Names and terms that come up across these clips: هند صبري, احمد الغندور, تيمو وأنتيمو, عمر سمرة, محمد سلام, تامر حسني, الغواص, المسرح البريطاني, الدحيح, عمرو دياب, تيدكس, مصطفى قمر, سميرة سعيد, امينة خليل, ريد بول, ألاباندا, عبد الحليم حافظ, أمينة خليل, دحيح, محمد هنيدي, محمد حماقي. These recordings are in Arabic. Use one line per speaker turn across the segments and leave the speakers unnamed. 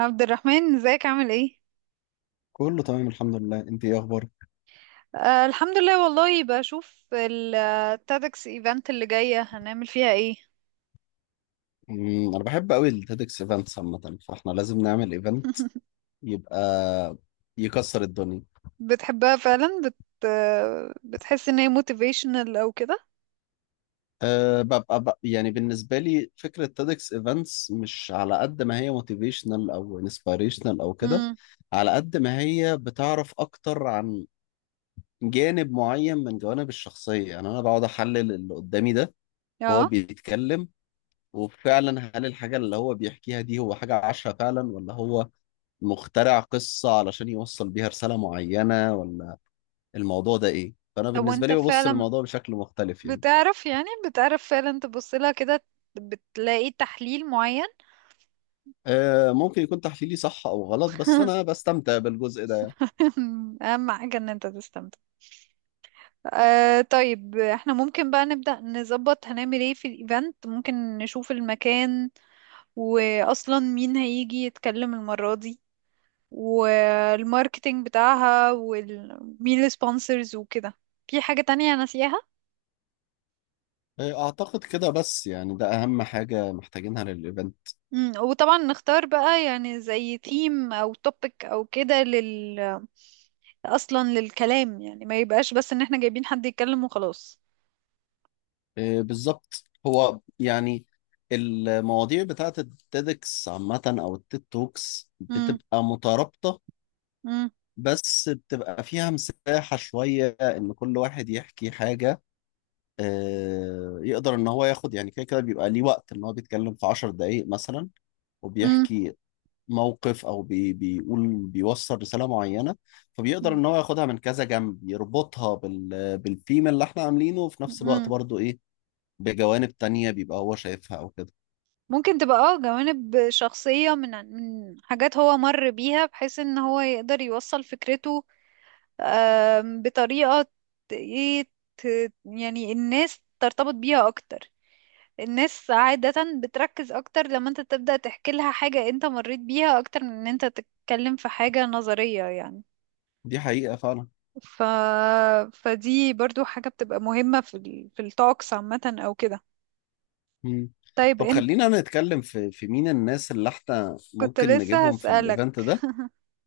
عبد الرحمن، ازيك؟ عامل ايه؟
كله تمام الحمد لله، انت ايه اخبارك؟
آه، الحمد لله. والله بشوف التادكس ايفنت اللي جاية هنعمل فيها ايه؟
انا بحب قوي التيدكس ايفنتس عامه، فاحنا لازم نعمل ايفنت يبقى يكسر الدنيا.
بتحبها فعلا؟ آه، بتحس ان هي موتيفيشنال او كده؟
أه، يعني بالنسبه لي فكره تيدكس ايفنتس مش على قد ما هي موتيفيشنال او انسبيريشنال او كده،
امم.
على قد ما هي بتعرف اكتر عن جانب معين من جوانب الشخصيه. يعني انا بقعد احلل اللي قدامي ده وهو
اه،
بيتكلم، وفعلا هل الحاجه اللي هو بيحكيها دي هو حاجه عاشها فعلا، ولا هو مخترع قصة علشان يوصل بيها رسالة معينة، ولا الموضوع ده إيه؟ فأنا
طب
بالنسبة
وانت
لي ببص
فعلا
للموضوع بشكل مختلف يعني.
بتعرف، يعني بتعرف فعلا تبص لها كده؟ بتلاقي تحليل معين؟
آه، ممكن يكون تحليلي صح أو غلط، بس أنا بستمتع بالجزء ده يعني.
اهم حاجة ان انت تستمتع. آه، طيب احنا ممكن بقى نبدأ نظبط هنعمل ايه في الايفنت. ممكن نشوف المكان، واصلا مين هيجي يتكلم المرة دي، والماركتينج بتاعها، ومين السبونسرز وكده. في حاجة تانية ناسياها؟
آه، أعتقد كده، بس يعني ده أهم حاجة محتاجينها للإيفنت.
مم، وطبعا نختار بقى يعني زي ثيم او توبيك او كده اصلا للكلام، يعني ما يبقاش بس ان احنا جايبين حد يتكلم وخلاص.
آه، بالظبط. هو يعني المواضيع بتاعة التيدكس عامة أو التيد توكس
مم،
بتبقى مترابطة،
مم،
بس بتبقى فيها مساحة شوية إن كل واحد يحكي حاجة. آه، يقدر ان هو ياخد، يعني كده كده بيبقى ليه وقت ان هو بيتكلم في عشر دقايق مثلا
مم،
وبيحكي موقف او بيقول بيوصل رسالة معينة، فبيقدر
مم،
ان هو ياخدها من كذا جنب، يربطها بالثيم اللي احنا عاملينه، وفي نفس الوقت
مم.
برضو ايه، بجوانب تانية بيبقى هو شايفها او كده.
ممكن تبقى اه جوانب شخصية من حاجات هو مر بيها، بحيث ان هو يقدر يوصل فكرته. بطريقة ايه، يعني الناس ترتبط بيها اكتر. الناس عادة بتركز اكتر لما انت تبدأ تحكي لها حاجة انت مريت بيها، اكتر من ان انت تتكلم في حاجة نظرية يعني.
دي حقيقة فعلا.
ف... فدي برضو حاجة بتبقى مهمة في التوكس عامة او كده.
مم.
طيب
طب
انت
خلينا نتكلم في مين الناس اللي احنا
كنت
ممكن
لسه
نجيبهم في
هسألك.
الايفنت ده،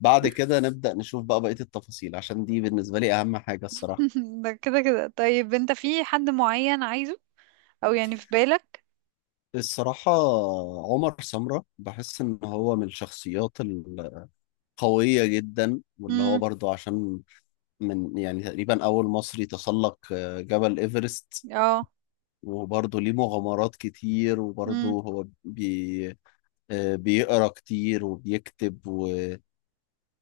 بعد كده نبدأ نشوف بقى بقية التفاصيل، عشان دي بالنسبة لي اهم حاجة الصراحة
ده كده كده، طيب انت في حد معين عايزه؟ او يعني في بالك؟
الصراحة عمر سمرة بحس إن هو من الشخصيات القوية جدا، واللي هو
امم.
برضو عشان من يعني تقريبا أول مصري تسلق جبل إيفرست،
اه.
وبرضه ليه مغامرات كتير، وبرضه
امم.
هو بي آه، بيقرأ كتير وبيكتب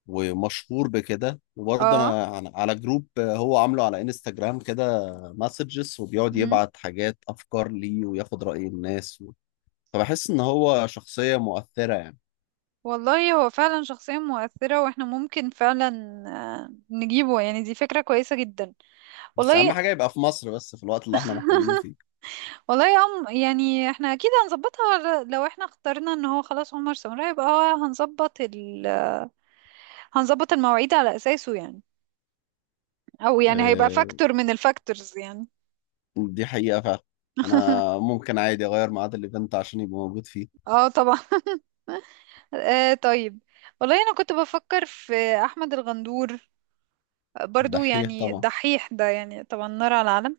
ومشهور بكده. وبرضه
اه.
أنا على جروب هو عامله على انستجرام، كده مسجز، وبيقعد يبعت حاجات أفكار ليه وياخد رأي الناس. فبحس إن هو شخصية مؤثرة يعني.
والله هو فعلا شخصية مؤثرة، واحنا ممكن فعلا نجيبه. يعني دي فكرة كويسة جدا.
بس اهم
والله،
حاجه يبقى في مصر، بس في الوقت اللي احنا محتاجينه فيه.
والله يا أم، يعني احنا اكيد هنظبطها. لو احنا اخترنا ان هو خلاص عمر سمرة يبقى هو هنظبط المواعيد على اساسه يعني. او يعني هيبقى
آه،
فاكتور من الفاكتورز يعني.
دي حقيقه فعلا. انا ممكن عادي اغير ميعاد الايفنت عشان يبقى موجود فيه.
اه، طبعا. آه، طيب. والله انا كنت بفكر في احمد الغندور، برضو
الدحيح
يعني
طبعا.
دحيح ده، يعني طبعا نار على العالم.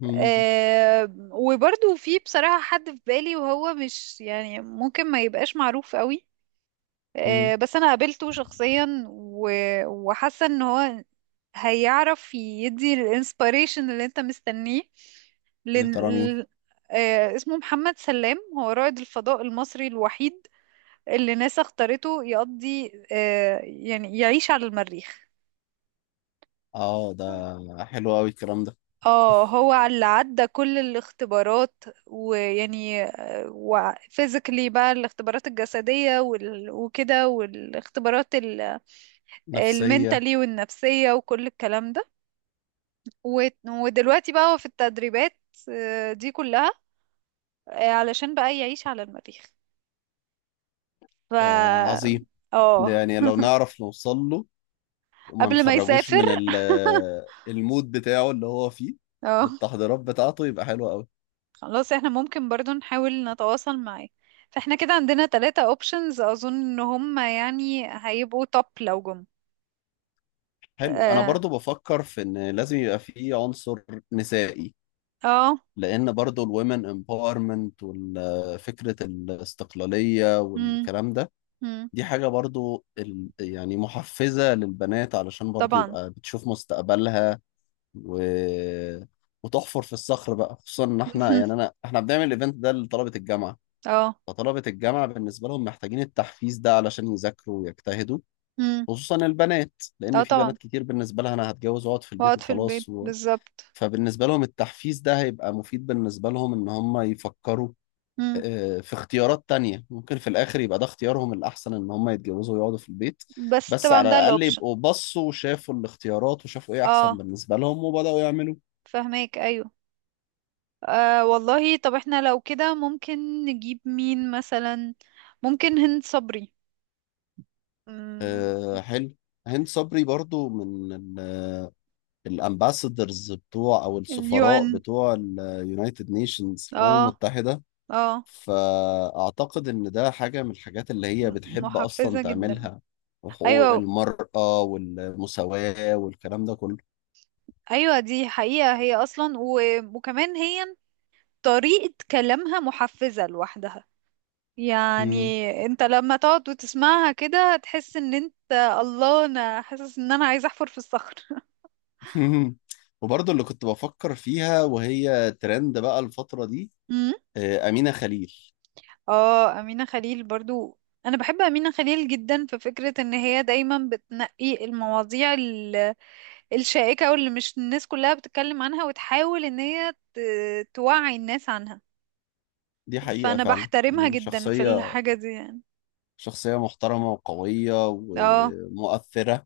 مم.
آه، وبرضو في بصراحة حد في بالي، وهو مش يعني ممكن ما يبقاش معروف قوي.
مم.
آه، بس أنا قابلته شخصيا و- وحاسة إن هو هيعرف يدي الانسبيريشن اللي انت مستنيه.
يا
لن...
ترى مين؟
ال- آه، اسمه محمد سلام، هو رائد الفضاء المصري الوحيد اللي ناسا اختارته يقضي يعني يعيش على المريخ.
اه، ده حلو قوي الكلام ده.
اه، هو اللي عدى كل الاختبارات ويعني، وفيزيكلي بقى الاختبارات الجسدية وكده، والاختبارات
نفسيه.
المنتالي والنفسية وكل الكلام ده. و- ودلوقتي بقى هو في التدريبات. آه، دي كلها. آه، علشان بقى يعيش على المريخ. ف
ده عظيم. ده
اه.
يعني لو نعرف نوصل له وما
قبل ما
نخرجوش
يسافر.
من المود بتاعه اللي هو فيه
اه،
بالتحضيرات بتاعته، يبقى حلو قوي.
خلاص، احنا ممكن برضو نحاول نتواصل معاه. فاحنا كده عندنا ثلاثة اوبشنز، اظن ان هم يعني هيبقوا توب لو جم.
حلو، انا
اه.
برضو بفكر في ان لازم يبقى فيه عنصر نسائي،
اه.
لان برضو الومن امباورمنت وفكره الاستقلاليه
مم،
والكلام ده،
مم،
دي حاجه برضو يعني محفزه للبنات، علشان برضو
طبعا.
يبقى بتشوف مستقبلها و وتحفر في الصخر بقى، خصوصا ان احنا يعني احنا بنعمل الايفنت ده لطلبه الجامعه.
اه.
فطلبه الجامعه بالنسبه لهم محتاجين التحفيز ده علشان يذاكروا ويجتهدوا،
مم،
خصوصا البنات.
اه،
لان في
طبعا،
بنات كتير بالنسبه لها انا هتجوز واقعد في البيت
واقعد في البيت
وخلاص.
بالظبط.
فبالنسبة لهم التحفيز ده هيبقى مفيد بالنسبة لهم إن هم يفكروا،
مم،
آه، في اختيارات تانية، ممكن في الآخر يبقى ده اختيارهم الأحسن إن هم يتجوزوا ويقعدوا في البيت،
بس
بس
طبعا
على
ده
الأقل
الاوبشن.
يبقوا بصوا وشافوا الاختيارات وشافوا إيه أحسن
اه،
بالنسبة لهم وبدأوا يعملوا.
فهماك، ايوه. آه، والله طب احنا لو كده ممكن نجيب مين مثلا. ممكن هند صبري. مم،
آه، حلو. هند صبري برضو من الأمباسادرز بتوع، أو السفراء
اليوان.
بتوع اليونايتد نيشنز، الأمم
اه.
المتحدة.
اه.
فأعتقد إن ده حاجة من الحاجات اللي هي بتحب أصلا
محفزة جدا.
تعملها، وحقوق
ايوه،
المرأة والمساواة والكلام ده كله.
ايوه، دي حقيقة هي اصلا و... وكمان هي طريقة كلامها محفزة لوحدها
مم.
يعني. انت لما تقعد وتسمعها كده تحس ان انت، الله، انا حاسس ان انا عايزة احفر في الصخر.
وبرضه اللي كنت بفكر فيها وهي ترند بقى الفترة دي،
أمم.
أمينة خليل.
اه، امينة خليل برضو. انا بحب امينة خليل جدا في فكرة ان هي دايما بتنقي المواضيع الشائكة، واللي مش الناس كلها بتتكلم عنها، وتحاول ان هي توعي الناس عنها.
دي حقيقة
فانا
فعلا،
بحترمها
يعني
جدا في
شخصية
الحاجة دي يعني.
شخصية محترمة وقوية
اه،
ومؤثرة.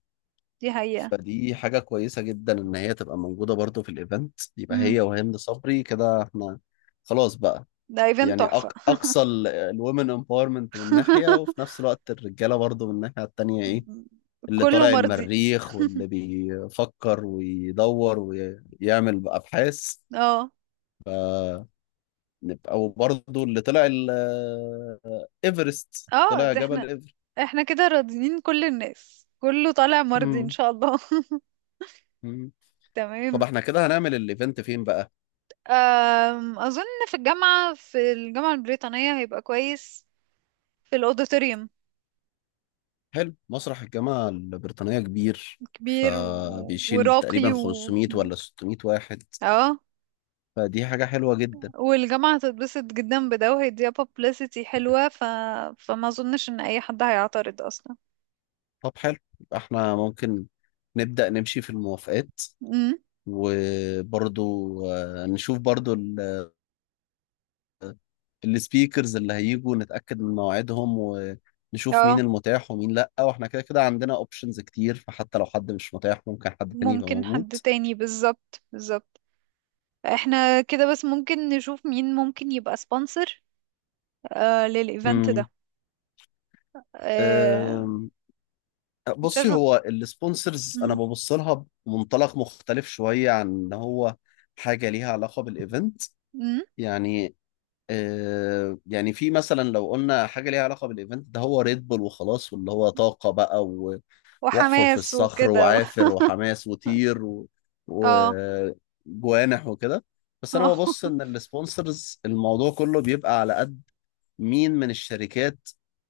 دي حقيقة.
فدي حاجة كويسة جدا إن هي تبقى موجودة برضه في الإيفنت، يبقى
امم.
هي وهند صبري كده إحنا خلاص بقى.
ده ايفنت
يعني
تحفة.
اقصى الومن امباورمنت من ناحيه، وفي نفس الوقت الرجاله برضو من الناحيه التانيه، ايه اللي
كله
طالع
مرضي.
المريخ واللي بيفكر ويدور ويعمل ابحاث
اه.
نبقى، وبرضو اللي طلع ايفرست،
اه.
طلع
ده
جبل
احنا
ايفر
احنا كده راضيين، كل الناس كله طالع مرضي ان
مم.
شاء الله.
مم. طب
تمام.
احنا كده هنعمل الايفنت فين بقى؟
اظن في الجامعة البريطانية هيبقى كويس، في الاوديتوريوم.
حلو، مسرح الجامعة البريطانية كبير،
كبير و-
فبيشيل تقريبا
وراقي. و...
500 ولا 600 واحد،
اه،
فدي حاجة حلوة جدا.
والجامعة هتتبسط جدا بده، وهيديها publicity حلوة. ف... فما اظنش ان اي حد هيعترض اصلا.
طب حلو، يبقى احنا ممكن نبدأ نمشي في الموافقات،
امم.
وبرضو نشوف برضو السبيكرز اللي هيجوا، نتأكد من مواعيدهم ونشوف مين
اه،
المتاح ومين لأ، واحنا كده كده عندنا اوبشنز كتير، فحتى لو حد مش متاح ممكن حد تاني يبقى
ممكن
موجود.
حد تاني، بالظبط، بالظبط. احنا كده بس ممكن نشوف مين ممكن يبقى سبونسر للايفنت
امم.
ده. آه.
أم،
مش
بصي
عارفة.
هو السبونسرز انا
مم.
ببص لها بمنطلق مختلف شوية عن ان هو حاجة ليها علاقة بالايفنت
مم.
يعني. يعني في مثلا لو قلنا حاجة ليها علاقة بالإيفنت ده هو ريد بول وخلاص، واللي هو طاقة بقى واحفر في
وحماس
الصخر
وكده
وعافر وحماس وطير
اه.
وجوانح وكده. بس
اه.
أنا ببص إن السبونسرز الموضوع كله بيبقى على قد مين من الشركات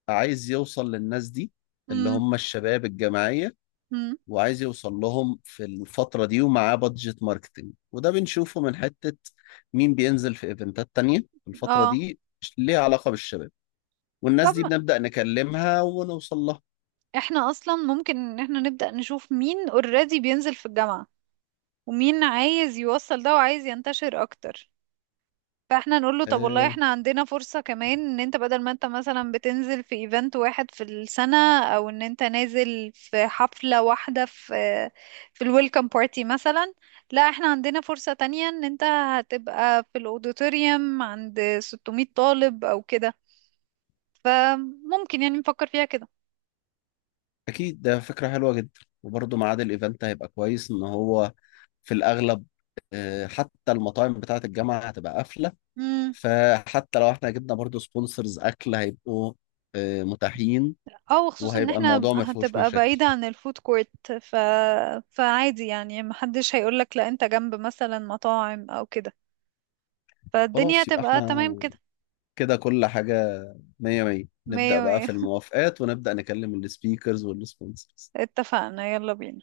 عايز يوصل للناس دي، اللي
مم.
هم الشباب الجماعية،
مم.
وعايز يوصل لهم في الفترة دي ومعاه بادجت ماركتنج. وده بنشوفه من حتة مين بينزل في ايفنتات تانية في الفترة
اه،
دي ليها علاقة بالشباب، والناس
طب
دي
ما
بنبدأ نكلمها ونوصل لها.
احنا اصلا ممكن ان احنا نبدأ نشوف مين اوريدي بينزل في الجامعة، ومين عايز يوصل ده وعايز ينتشر اكتر. فاحنا نقول له، طب والله
آه،
احنا عندنا فرصة كمان، ان انت بدل ما انت مثلا بتنزل في ايفنت واحد في السنة، او ان انت نازل في حفلة واحدة في الويلكم بارتي مثلا. لا، احنا عندنا فرصة تانية، ان انت هتبقى في الاوديتوريوم عند 600 طالب او كده. فممكن يعني نفكر فيها كده.
أكيد ده فكرة حلوة جدا. وبرضه ميعاد الايفنت هيبقى كويس، إن هو في الأغلب حتى المطاعم بتاعة الجامعة هتبقى قافلة،
امم،
فحتى لو احنا جبنا برضه سبونسرز أكل هيبقوا متاحين،
او خصوصا ان
وهيبقى
احنا
الموضوع ما فيهوش
هتبقى
مشاكل.
بعيدة عن الفود كورت. ف... فعادي يعني محدش هيقولك لا انت جنب مثلا مطاعم او كده. فالدنيا
خلاص يبقى
هتبقى
احنا
تمام كده.
كده كل حاجة مية مية، نبدأ
مية
بقى
مية،
في الموافقات ونبدأ نكلم السبيكرز والسبونسرز.
اتفقنا، يلا بينا.